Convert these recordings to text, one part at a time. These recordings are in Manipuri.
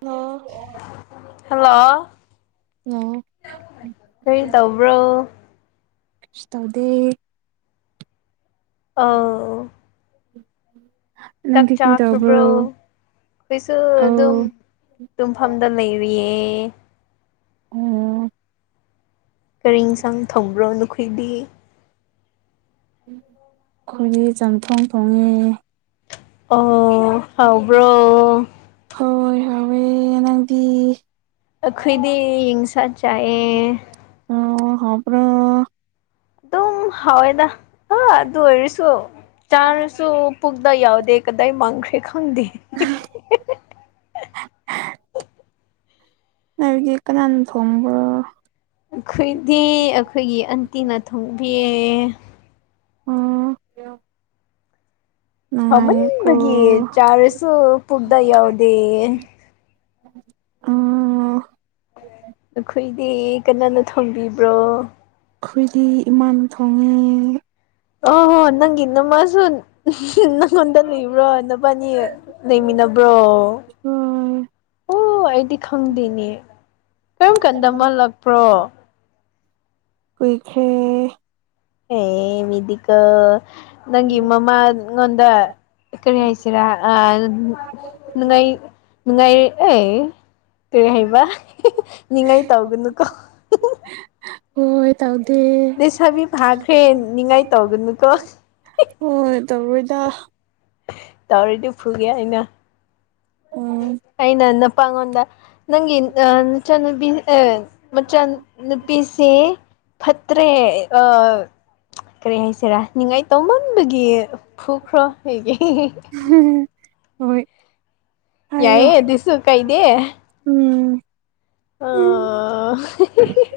ꯍꯜꯂꯣ ꯍꯦꯜꯂꯣ ꯍꯜꯂꯣ ꯀꯔꯤ ꯇꯧꯕ꯭ꯔꯣ ꯀꯩꯁꯨ ꯇꯧꯗꯦ ꯑꯥ ꯎꯝ ꯆꯥꯛ ꯆꯥꯈ꯭ꯔꯕ꯭ꯔꯣ ꯑꯩꯈꯣꯏꯁꯨ ꯑꯧ ꯑꯗꯨꯝ ꯇꯨꯝꯐꯝꯗ ꯂꯩꯔꯤ [unintelligible] [unintelligible] ꯀꯔꯤ ꯏꯟꯁꯥꯡ ꯊꫭꯡꯕ꯭ꯔꯣ ꯅꯈꯣꯏꯗꯤ ꯈꫭꯏꯒꯤ ꯆꯝꯊꯣꯡ ꯊꯣꯡꯉꯦ ꯑꯣ ꯍꯥꯎꯕ꯭ꯔꯣ ꯌꯥꯎꯋꯦ ꯅꯪꯗꯤ ꯑꯈꯣꯏꯗꯤ ꯌꯦꯡꯁꯥ ꯆꯥꯏꯌꯦ ꯍꯥꯎꯕ꯭ꯔꫭ ꯑꯗꯨꯝ ꯍꯥꯎꯋꯤꯗ [unintelligible] ꯑꯗꯨ ꯑꯣꯏꯔꯁꯨ ꯆꯥꯔꯁꯨ ꯄꯨꯛꯇ ꯌꯥꯎꯗꯦ ꯀꯗꯥꯏ ꯃꯥꯡꯈ꯭ꯔꯦ ꯈꯪꯗꯦ [unintelligible] [inaudible] ꯅꫭꯏꯗꯤ ꯀꯅꯥꯅ ꯊꯣꯡꯕ꯭ꯔꯣ ꯑꯩꯈꯣꯏꯗꯤ ꯑꯩꯈꯣꯏꯒꯤ ꯑꯟꯇꯤꯅ ꯊꯣꯡꯕꯤꯌꯦ ꯑꫭ [unintelligible] ꯍꯥꯎꯃꯟꯕꯒꯤ ꯆꯥꯔꯁꯨ ꯄꯨꯛꯗ ꯌꯥꯎꯗꯤꯌꯦ ꯎꯝ ꯅꯈꯣꯏꯗꯤ ꯀꯅꯥꯅ ꯊꯣꯡꯕꯤꯕ꯭ꯔꯣ ꯑꯈꯨꯏꯗꯤ ꯏꯃꯥꯅ ꯊꯣꯡꯉꯦ ꯑꯣ ꯍꯣ ꯅꯪꯒꯤ ꯅꯃꯥꯁꯨ [unintelligible] ꯅꯪꯉꯣꯟꯗ ꯂꯩꯕ꯭ꯔꯣ ꯅꯕꯥꯅꯤ ꯂꯩꯃꯤꯟꯅꯕ꯭ꯔꯣ ꯍꯣꯏ ꯑꯣ ꯑꯩꯗꯤ ꯈꯪꯗꯦꯅꯦ ꯀꯔꯝ ꯀꯥꯟꯗ ꯃꯥ ꯂꯥꯛꯄ꯭ꯔꯣ ꯀꯨꯏꯈ꯭ꯔꯦ [unintelligible] ꯃꯤ ꯗꯤꯀꫭ ꯅꯪꯒꯤ ꯃꯃꯥꯉꯣꯟꯗ ꯀꯔꯤ ꯍꯥꯏꯁꯤꯔ ꯑ ꯅꯨꯡꯉꯥꯏ ꯅꯨꯡꯉꯥꯏ ꯑꯦ ꯀꯔꯤ ꯍꯥꯏꯕ [unintelligible] ꯅꯤꯡꯉꯥꯏ ꯇꯧꯒꯅꯨꯀꯣ [unintelligible] ꯍꯣꯏ ꯇꯧ ꯂꯩꯁꯥꯕꯤ ꯐꯥꯈ꯭ꯔꯦ ꯅꯤꯡꯉꯥꯏ ꯇꯧꯒꯅꯨꯀꯣ [unintelligible] ꯍꯣꯏ [unintelligible] ꯇꯧꯔꯗꯤ ꯐꯨꯅꯤ ꯑꯩꯅ ꯎꯝ [inaudible] ꯑꯩꯅ ꯅꯄꯥꯉꯣꯟꯗ ꯅꯪꯒꯤ ꯑ ꯅꯆꯥꯟꯅꯨꯄꯤ ꯑ ꯃꯆꯥ ꯅꯨꯄꯤ ꯁꯦ ꯐꯠꯇ꯭ꯔꯦ ꯑ ꯀꯔꯤ ꯍꯥꯏꯁꯤꯔ ꯅꯤꯡꯉꯥꯏ ꯇꯧꯃꯟꯕꯒꯤ ꯐꯨꯈ꯭ꯔꯣ ꯍꯥꯏꯒꯦ [unintelligible] ꯍꯣꯏ ꯍꯥꯏꯌꯣ ꯑꯗꯨꯁꯨ ꯎꯝ ꯑ [unintelligible]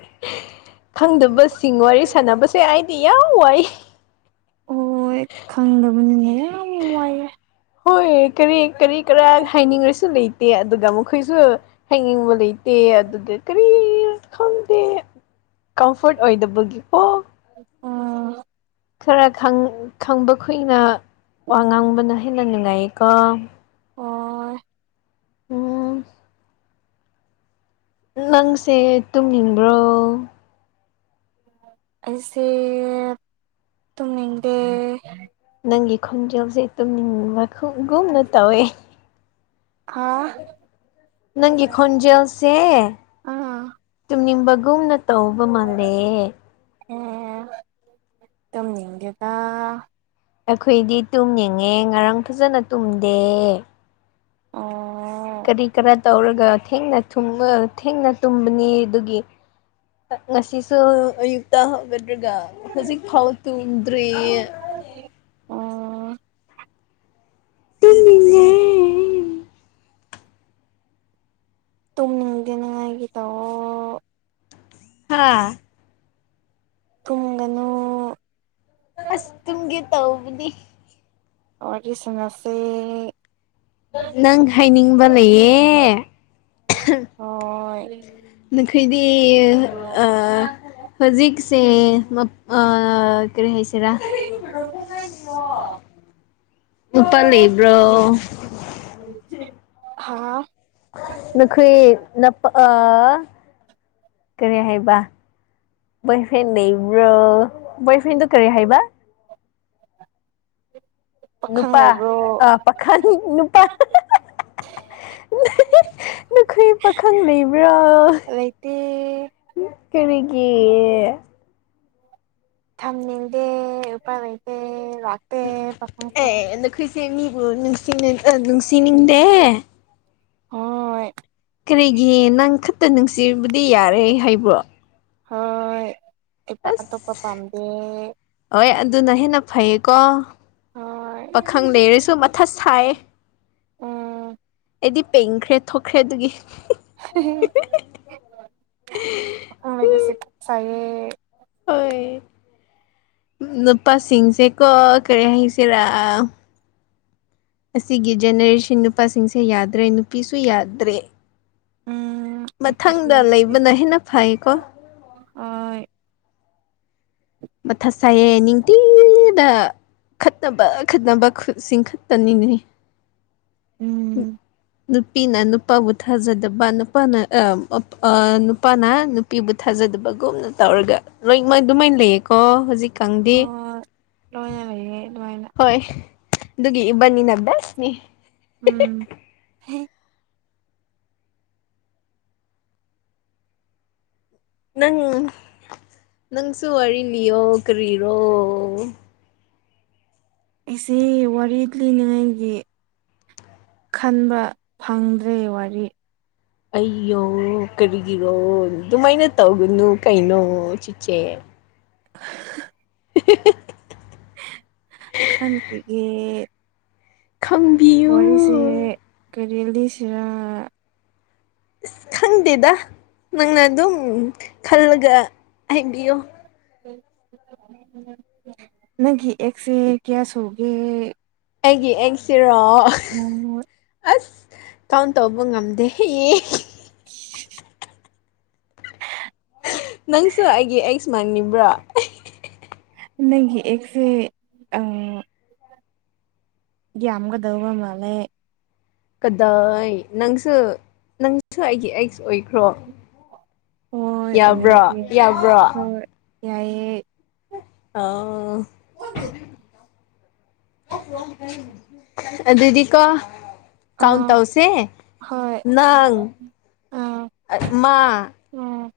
ꯈꯪꯗꯕꯁꯤꯡ ꯋꯥꯔꯤ ꯁꯥꯟꯅꯕꯁꯨ ꯌꯥꯏ [unintelligible] ꯌꯥꯝ ꯋꯥꯏ ꯑꫭꯏ ꯈꯪꯗꯕꯅꯤꯅ ꯌꯥꯝ ꯋꯥꯏꯌꯦ ꯍꯣꯏ ꯀꯔꯤ ꯀꯔꯤ ꯀꯔꯥ ꯍꯥꯏꯅꯤꯡꯔꯁꯨ ꯂꯩ ꯇꯦ ꯑꯗꯨꯒ ꯃꯈꯣꯏꯁꯨ ꯍꯥꯏꯅꯤꯡꯕ ꯂꯩꯇꯦ ꯑꯗꯨꯒ ꯀꯔꯤ ꯈꯪꯗꯦ ꯀꯝꯐꯣꯔꯠ ꯑꯣꯏꯗꯕꯒꯤ ꯑꯣ ꯎꯝ ꯈꯔ ꯈꯪ ꯈꯪꯕ ꯈꫭꯏꯅ ꯋꯥ ꯉꯥꯡꯕꯅ ꯍꯦꯟꯅ ꯅꯨꯡꯉꯥꯏꯌꯦꯀꯣ ꯍꫭꯏ ꯎꯝ ꯅꯪꯁꯦ ꯇꯨꯝꯅꯤꯡꯕ꯭ꯔꯣ ꯑꯩꯁꯦ ꯇꯨꯝꯅꯤꯡꯗꯦ ꯅꯪꯒꯤ ꯈꯣꯟꯖꯦꯜꯖꯦ ꯇꯨꯝꯅꯤꯡꯕ ꯈꯨꯒꯨꯝꯅ ꯇꯧꯋꯦ ꯍꯥ ꯅꯪꯒꯤ ꯈꯣꯟꯖꯦꯜ ꯁꯦꯑꯦ ꯑꯥꯑ ꯅꯤꯡꯕꯒꯨꯝꯅ ꯇꯧꯕ ꯃꯥꯜꯂꯦ ꯑꯦ ꯇꯨꯝꯅꯤꯡꯗꯦꯗꯥ ꯑꯩꯈꯣꯏꯗꯤ ꯇꯨꯝꯅꯤꯡꯉꯦ ꯉꯔꯥꯡ ꯐꯖꯅ ꯇꯨꯝꯗꯦꯑꯦ ꯑꯣꯑꯣ ꯀꯔꯤ- ꯀꯔ ꯇꯧꯔꯒ ꯊꯦꯡꯅ ꯊꯨꯝꯃ ꯊꯦꯡꯅ ꯇꯨꯝꯕꯅꯤ ꯑꯗꯨꯒꯤ ꯉꯁꯤꯁꯨ ꯑꯌꯨꯛꯇ ꯍꯧꯒꯠ ꯂꯒꯥ ꯍꯧꯖꯤꯛ ꯐꯥꯎ ꯇꯨꯝꯗ꯭꯭ꯔꯤꯑꯦ ꯑꯣ UNINTELLIGIBLE ꯇꯨꯝꯅꯤꯡꯗꯅꯤꯉꯥꯏꯒꯤ ꯇꯧꯑꯣꯣ ꯍꯥꯥꯑꯥ ꯇꯨꯝꯒꯅꯨ ꯑꯥꯁ ꯇꯨꯝꯒꯦ ꯇꯧꯕꯅꯤ ꯋꯥꯔꯤ ꯁꯥꯟꯅꯁꯦ ꯅꯪ ꯍꯥꯏꯅꯤꯡꯕ ꯂꯩꯌꯦꯑꯦ ꯍꯣꯏ UNINTELLIGIBLE ꯑꯥ ꯑꯥ ꯀꯔꯤ ꯍꯥꯢꯁꯤꯔꯥ ꯅꯨꯄꯥ ꯂꯩꯕ꯭ꯔꯣ ꯍꯥꯥ ꯍꯥꯍꯥꯎ ꯅꯈꯣꯏ ꯅꯄꯥ ꯑꯥ ꯀꯔꯤ ꯍꯥꯏꯕ ꯕꯣꯢꯐ꯭ꯔꯦꯟ ꯂꯩꯕ꯭ꯔꯣ ꯕꯣꯏ ꯐ꯭ꯔꯦꯟꯗꯣ ꯀꯔꯤ ꯍꯥꯏꯕꯑꯥ ꯄꯥꯈꯪ ꯅꯨꯄꯥ ꯂꯩꯕ꯭ꯔꯣ ꯑꯥ ꯄꯈꯪ ꯅꯨꯄꯥ ꯅꯈꯣꯏ ꯄꯥꯈꯪ ꯂꯩꯕ꯭ꯔꯣ ꯂꯩꯇꯦ ꯀꯔꯤꯒꯤꯏ ꯊꯝꯅꯤꯡꯗꯦ ꯎꯄꯥꯢ ꯂꯩꯇꯦ ꯂꯥꯛꯇꯦ ꯄꯈꯪꯈꯩ ꯁꯤ ꯃꯤꯕꯨ ꯅꯨꯡꯁꯤꯅ ꯅꯨꯡꯁꯤꯅꯤꯡ ꯗꯦꯑꯦ ꯍꯣꯍꯣꯢ ꯀꯔꯤꯒꯤ ꯅꯪ ꯈꯛꯇ ꯅꯨꯡꯁꯤꯕꯗꯤ ꯌꯥꯔꯦ ꯍꯥꯏꯕ꯭ꯔꯣ ꯍꯣꯏ ꯏꯄꯥ ꯑꯇꯣꯞꯄ ꯑꯁ ꯄꯥꯝꯗꯦ ꯍꯣꯏ ꯑꯗꯨꯅ ꯍꯦꯟꯅ ꯐꯩꯌꯦꯀꯣ ꯍꯣꯏ ꯄꯥꯈꯪ ꯂꯩꯔꯁꯨ ꯃꯊꯥ ꯁꯥꯏ ꯌꯦ ꯎꯝ ꯑꯩꯗꯤ ꯄꯦꯟꯈ꯭ꯔꯦ ꯊꯣꯛꯈ꯭ꯔꯦ ꯑꯗꯨꯒꯤ UNINTELLIGIBLE INAUDIBLE ꯅꯨꯄꯥꯁꯤꯡꯁꯦ ꯀꯣ ꯀꯔꯤ ꯍꯥꯏꯁꯦꯔ ꯑꯁꯤꯒꯤ ꯖꯦꯅꯦꯔꯦꯁꯟ ꯅꯨꯄꯥꯁꯤꯡꯁꯦ ꯌꯥꯗ꯭ꯔꯦ- ꯅꯨꯄꯤꯁꯤꯡꯁꯨ ꯌꯥꯗ꯭ꯔꯦ ꯎꯝ ꯅꯨꯄꯤꯁꯨ ꯃꯊꯪꯗ ꯌꯥꯗꯦ ꯂꯩꯕꯅ ꯍꯦꯟꯅ ꯐꯩꯌꯦꯀꯣ ꯍꯣꯏ ꯃꯊꯥ ꯁꯥꯢꯌꯦ ꯅꯤꯡꯇꯤ UNINTELLIGIBLE ꯎꯪ ꯅꯨꯄꯤꯅ ꯅꯨꯄꯥꯕꯨ ꯊꯥꯖꯗꯕ ꯅꯨꯄꯥꯅ ꯑꯥ ꯑꯥꯅꯨꯄꯥꯅ ꯅꯨꯄꯤꯕꯨ ꯊꯥꯖ ꯗꯕꯒꯨꯝꯅ ꯇꯧꯔꯒ ꯂꯣꯏ ꯑꯗꯨꯃꯥꯢꯅ ꯂꯩ ꯀꯣ ꯍꯧꯖꯤꯛꯀꯟꯗꯤ ꯍꯣꯏ ꯂꯣꯏꯅ ꯂꯩꯌꯦ ꯑꯗꯨꯃꯥꯏꯅ ꯍꯣꯏ ꯑꯗꯨꯒꯤ ꯢꯕꯅꯤꯅ ꯕꯦꯁꯅꯤ ꯎꯝ ꯍꯦ ꯅꯪ ꯅꯪꯁꯨ ꯋꯥꯔꯤ ꯂꯤꯌꯣ ꯀꯔꯤꯔꯣ ꯑꯩꯁꯦ ꯋꯥꯔꯤ ꯂꯤꯅꯤꯡꯉꯥꯏꯒꯤ ꯈꯟꯕ ꯐꯪꯗ꯭ꯔꯦ ꯋꯥꯔꯤ ꯑꯩꯌꯣ ꯀꯔꯤꯒꯤꯔꯣ ꯑꯗꯨꯃꯥꯏꯅ ꯇꯧꯒꯅꯨ ꯀꯩꯅꯣ ꯆꯤꯆꯦ [unintelligible] ꯈꯟ ꯀꯤꯒꯦ ꯈꯪꯕꯤꯌꯨ ꯋꯥꯔꯤꯁꯦ ꯀꯔꯤꯂꯤꯁꯤꯔ [unintelligible] ꯈꯪꯗꯦꯗ ꯅꯪꯅ ꯑꯗꯨꯝ ꯈꯜꯂꯒ ꯍꯥꯏꯕꯤꯌꯣ ꯅꯪꯒꯤ ꯑꯦꯛꯁꯁꯦ ꯀꯌꯥꯁꯨꯒꯦ ꯑꯩꯒꯤ ꯑꯦꯛꯁꯁꯤꯔꯣ ꯑꯁ ꯀꯥꯎꯟ ꯇꯧꯕ ꯉꯝꯗꯦ ꯌꯦ [unintelligible] ꯅꯪꯁꯨ ꯑꯩꯒꯤ ꯑꯧꯛꯁꯃꯟꯅꯤꯕ꯭ꯔꯣ ꯅꯪꯒꯤ ꯑꯦꯛꯁꯁꯦ ꯑꯪ ꯌꯝꯒꯗꯕ ꯃꯥꯟꯂꯦ ꯀꯗꯥꯏ ꯅꯪꯁꯨ ꯅꯪꯁꯨ ꯑꯩꯒꯤ ꯑꯦꯛꯁ ꯑꯣꯏꯈ꯭ꯔꯣ ꯍꯣꯏ ꯌꯥꯕ꯭ꯔꯣ ꯑꯣꯏꯔꯒꯦ ꯌꯥꯕ꯭ꯔꯣ [unintelligible] ꯌꯥꯏꯑꯦ ꯑꯣ ꯑꯗꯨꯗꯤ ꯀꯣ ꯀꯥꯎꯟ ꯑꯥ ꯇꯧꯁꯦ ꯍꯣꯏ ꯅꯪ ꯑꯥ ꯃ ꯎꯝ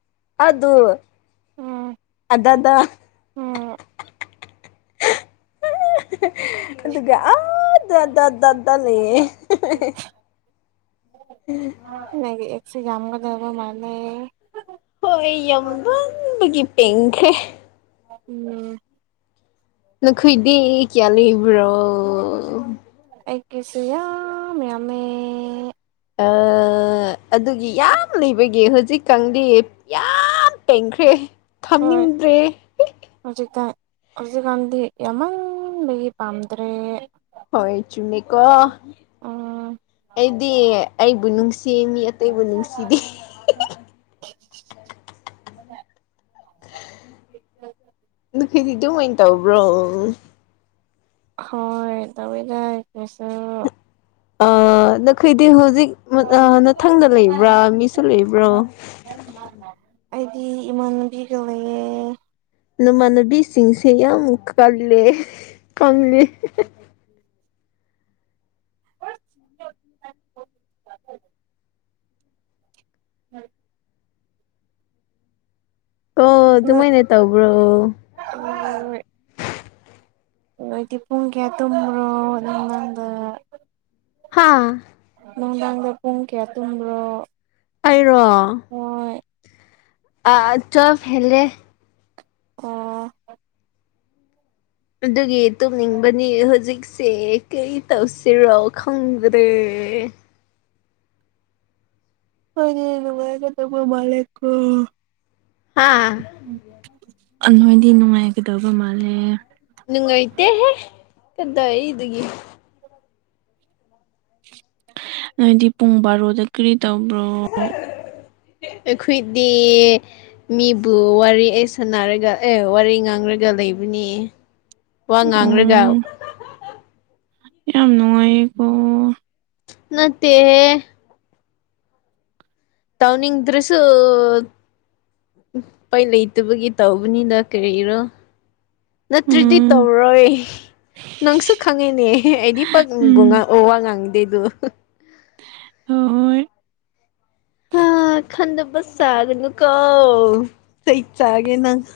ꯑꯗꯨ ꯎꯝ ꯑꯗꯗ ꯎꯝ [unintelligible] ꯑꯗꯨꯒ ꯑꯥꯗꯥꯗꯗ ꯂꯩꯌꯦꯦ ꯎꯝ ꯅꯪꯒꯤ ꯑꯦꯛꯁꯦ ꯌꯥꯝꯒꯗꯕ ꯃꯥꯜꯂꯦ ꯍꯣꯏ ꯌꯥꯝꯕꯒꯤ ꯄꯦꯡꯈ꯭ꯔꯦ ꯎꯝ ꯅꯈꯣꯏꯗꯦ ꯀꯌꯥ ꯂꯩꯕ꯭ꯔꯣ ꯑꯩꯒꯤꯁꯨ ꯌꯥꯝ ꯃꯌꯥꯝꯃꯦ ꯑꯗꯨꯒꯤ ꯌꯥꯝ ꯂꯩꯕꯒꯤ ꯍꯧꯖꯤꯛꯀꯥꯟꯗꯤ ꯌꯥꯝ ꯌꯥꯝ ꯄꯦꯡꯈ꯭ꯔꯦ ꯊꯝꯅꯤꯡꯗ꯭ꯔꯦ ꯍꯧꯖꯤꯀꯥꯟꯗꯤ ꯌꯥꯝꯃꯟꯕꯒꯤ ꯄꯥꯝꯗ꯭ꯔꯦ ꯍꯣꯏ ꯆꯨꯝꯅꯤꯀꯣ ꯎꯝ ꯑꯩꯗꯤ ꯑꯩꯕꯨ ꯅꯨꯡꯁꯤ ꯆꯦꯃꯤ ꯑꯇꯩꯕꯨ ꯅꯨꯡꯁꯤꯗꯦ [inaudible] [unintelligible] ꯑꯗꯨ ꯑꯣꯏꯅ ꯇꯧꯕ꯭ꯔꯣ ꯍꯣꯏ ꯇꯧꯕꯗ ꯀꯩꯁꯣ ꯑ ꯅꯈꯣꯏꯗꯤ ꯍꯧꯖꯤꯛ ꯃꯊꯪꯗ ꯂꯩꯕ꯭ꯔꯥ ꯃꯤꯁꯨ ꯂꯩꯕ꯭ꯔꯣ ꯑꯩꯗꯤ ꯏꯃꯥꯟꯅꯕꯤꯒ ꯂꯩꯌꯦ ꯅꯃꯥꯟꯅꯕꯤꯁꯤꯡꯁꯦ ꯌꯥꯝ ꯀꯜꯂꯦ ꯀꯜꯂꯤ [inaudible] ꯑꯣ ꯅꯣꯏ ꯑꯗꯨꯃꯥꯏꯅ ꯇꯧꯕ꯭ꯔꯣ ꯅꯣꯏꯗꯤ ꯄꯨꯡ ꯀꯌꯥ ꯇꯨꯃꯕꯔꯣ ꯅꯨꯡꯗꯥꯡꯗ ꯍꯥꯥ ꯅꯨꯡꯗꯥꯥꯡ꯭ꯗ ꯄꯨꯡ ꯀꯌꯥ ꯇꯨꯝ꯭ꯕꯔꯣ ꯑꯩꯔꯣ ꯑꯥ ꯇꯨꯋꯦꯜꯐ ꯍꯦꯜꯂꯦ ꯑꯣ ꯑꯗꯨꯒꯤ ꯇꯨꯝꯅꯤꯡꯕꯅꯤ ꯍꯧꯖꯤꯛ ꯁꯦ ꯀꯔꯤ ꯇꯧꯁꯤꯔꯣ ꯈꯪꯗ꯭ꯔꯦ ꯑꯈꯣꯏꯗꯤ ꯅꯨꯡꯉꯥꯏꯒꯗꯕ ꯃꯥꯜꯂꯦꯀꯣ ꯍꯥꯥ ꯑꯥ ꯅꯣꯏꯗꯤ ꯅꯨꯡꯉꯥꯏꯒꯗꯕ ꯃꯥꯜꯂꯦ ꯅꯨꯡꯉꯥꯏꯇꯦꯍꯦ ꯀꯗꯥꯏꯗꯒꯤ ꯅꯣꯏꯗꯤ ꯄꯨꯡ ꯕꯥꯔꯣꯗ ꯀꯔꯤ ꯇꯧꯕ꯭ꯔꯣ ꯑꯩꯈꯣꯏꯗꯤ ꯃꯤꯕꯨ ꯋꯥꯔꯤ ꯑꯩ ꯁꯥꯟꯅꯔꯒ ꯑꯦ ꯋꯥꯔꯤ ꯉꯥꯡꯔꯒ ꯂꯩꯕꯅꯤ ꯋꯥ ꯑꯣ ꯉꯥꯡ꯭ꯔꯒ ꯌꯥꯝ ꯅꯨꯡꯉꯥꯏꯌꯦꯀꯣ ꯅꯠꯇꯦꯍꯦ ꯇꯧꯅꯤꯡꯗ꯭ꯔꯁꯨ ꯎꯄꯥꯏ ꯂꯩꯇꯕꯒꯤ ꯇꯧꯕꯅꯤꯗ ꯀꯔꯤꯔꯣ ꯅꯠꯇ꯭ꯔꯗꯤ ꯎꯝ ꯇꯧꯔꯣꯏ ꯅꯪꯁꯨ ꯈꯪꯉꯤꯅꯦ ꯑꯩꯗꯤ ꯄꯛꯅꯕꯨ ꯎꯝ ꯋꯥ ꯉꯥꯡꯗꯦꯗꯣ ꯍꯣꯏ ꯍꯥꯥ ꯈꯟꯗ ꯁꯥꯒꯅꯨꯀꯣ ꯆꯩ ꯆꯥꯒꯦ ꯅꯪ [inaudible]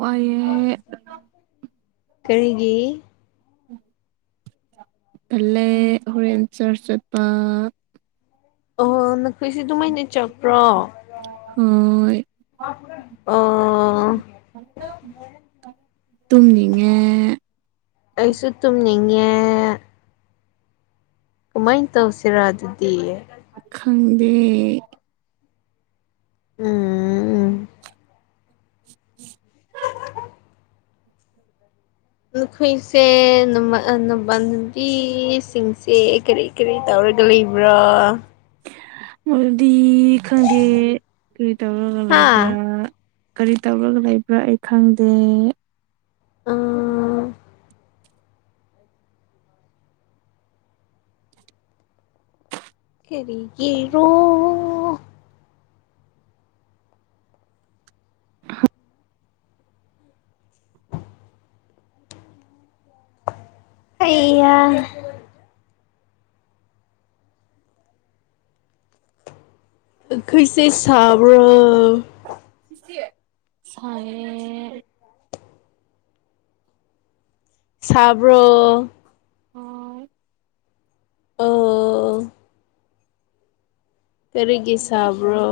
ꯋꯥꯏꯌꯦ ꯀꯔꯤꯒꯤ ꯇꯜꯂꯦ ꯍꯣꯔꯦꯟ ꯆꯔꯁ ꯆꯠꯄ ꯑꯣ ꯅꯈꯣꯏꯁꯦ ꯑꯗꯨꯃꯥꯏꯅ ꯆꯄ꯭ꯔꯣ ꯍꯣꯢ ꯑꯣ ꯇꯨꯝꯅꯤꯡꯉꯦ ꯑꯩꯁꯨ ꯇꯨꯝꯅꯤꯡꯉꯦ ꯀꯃꯥꯏ ꯇꯧꯁꯤꯔꯥ ꯑꯗꯨꯗꯤ ꯈꯪꯗꯦ ꯎꯝ ꯅꯈꯣꯏꯁꯦ ꯅꯥꯃꯟꯅꯕꯤꯁꯤꯡꯁꯦ ꯀꯔꯤ ꯀꯔꯤ ꯇꯧꯔ ꯂꯩꯕ꯭ꯔꯥ ꯗꯤ ꯈꯪꯗꯦ ꯀꯔꯤ ꯇꯧꯔꯒ ꯍꯥ ꯂꯩꯕ꯭ꯔꯥ ꯀꯔꯤ ꯇꯧꯔꯒ ꯂꯩꯕ꯭ꯔꯥ ꯑꯩ ꯈꯪꯗꯦ ꯑꯥ ꯀꯔꯤꯒꯤꯔꯣ ꯍꯩ ꯍꯥ ꯑꯈꯣꯏꯁꯦ ꯁꯥꯕ꯭ꯔꯣ ꯁꯥꯢꯌꯦ ꯁꯥꯕ꯭ꯔꯣ ꯍꯣꯏ ꯑꯣ ꯀꯔꯤꯒꯤ ꯁꯥꯕ꯭ꯔꯣ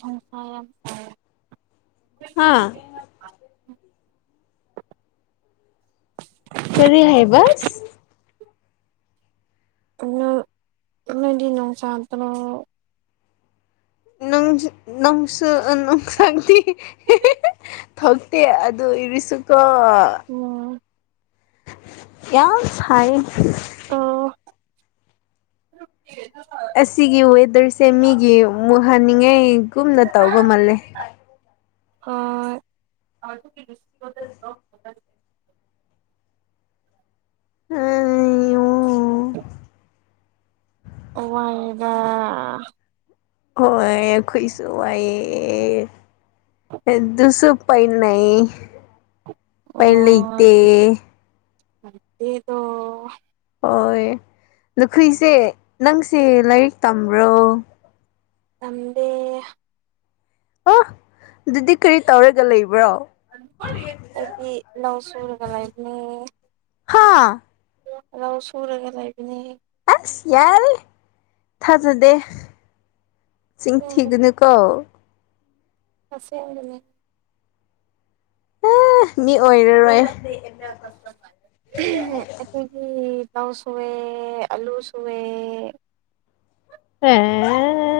ꯌꯥꯝ ꯁꯥꯏ ꯌꯥꯝ ꯁꯥꯏꯌꯦ ꯍꯥꯥ [unintelligible] ꯀꯔꯤ ꯍꯥꯏꯕꯁ ꯅꫭꯏꯗꯤ ꯅꯣꯡꯆꯥꯗ꯭ꯔꯣ ꯅꯪꯖꯨ ꯅꯪꯁꯨ ꯅꯨꯡꯁꯥꯗꯤ [unintelligible] ꯊꯣꯛꯇꯦ ꯑꯗꯨ ꯑꫭꯏꯔꯁꯨꯀꯣ ꯎꯝ ꯌꯥꯝ ꯁꯥꯏꯌꯦ ꯑꫭ ꯑꯁꯤꯒꯤ ꯋꯦꯗꯔꯁꯦ ꯃꯤꯒꯤ ꯃꯨꯠ ꯍꯟꯅꯤꯡꯉꯥꯏ ꯀꯨꯝꯅ ꯇꯧꯕ ꯃꯥꯜꯂꯦ ꯍꯣꯏ [unintelligible] [unintelligible] ꯋꯥꯏꯌꯦꯗ ꯍꯣꯏ ꯑꯈꯣꯏꯁꯨ ꯋꯥꯏꯌꯦ ꯑꯗꯨꯁꯨ ꯄꯥꯏꯅꯩ ꯎꯄꯥꯏ ꯑꯣ ꯂꯩꯇꯦ [inaudible] ꯍꯣꯏ ꯂꯨꯈꯨꯏꯁꯦ ꯅꯪꯁꯦ ꯂꯥꯏꯔꯤꯛ ꯇꯝꯕ꯭ꯔꯣ ꯇꯝꯗꯦ ꯑꯣ ꯑꯗꯨꯗꯤ ꯀꯔꯤ ꯇꯧꯔꯒ ꯂꯩꯕ꯭ꯔꯣ [unintelligible] ꯑꯩꯗꯤ ꯂꯧ ꯁꯨꯔꯒ ꯂꯩꯕꯅꯦ ꯍꯥ ꯂꯧ ꯁꯨꯔꯒ ꯂꯩꯕꯅꯦ ꯑꯥꯁ ꯌꯥꯔꯦ ꯊꯥꯖꯗꯦ ꯆꯤꯟ ꯑꯁꯦꯡꯕꯅꯦ ꯊꯤꯒꯅꯨꯀꯣ ꯑꯁꯦꯡꯕꯅꯦ ꯑꯥ ꯃꯤ ꯑꯣꯏꯔꯔꯣꯏ [unintelligible] ꯑꯩꯈꯣꯏꯒꯤ ꯂꯧ ꯁꯨꯋꯦ ꯑꯂꯨ ꯁꯨꯋꯦ [unintelligible]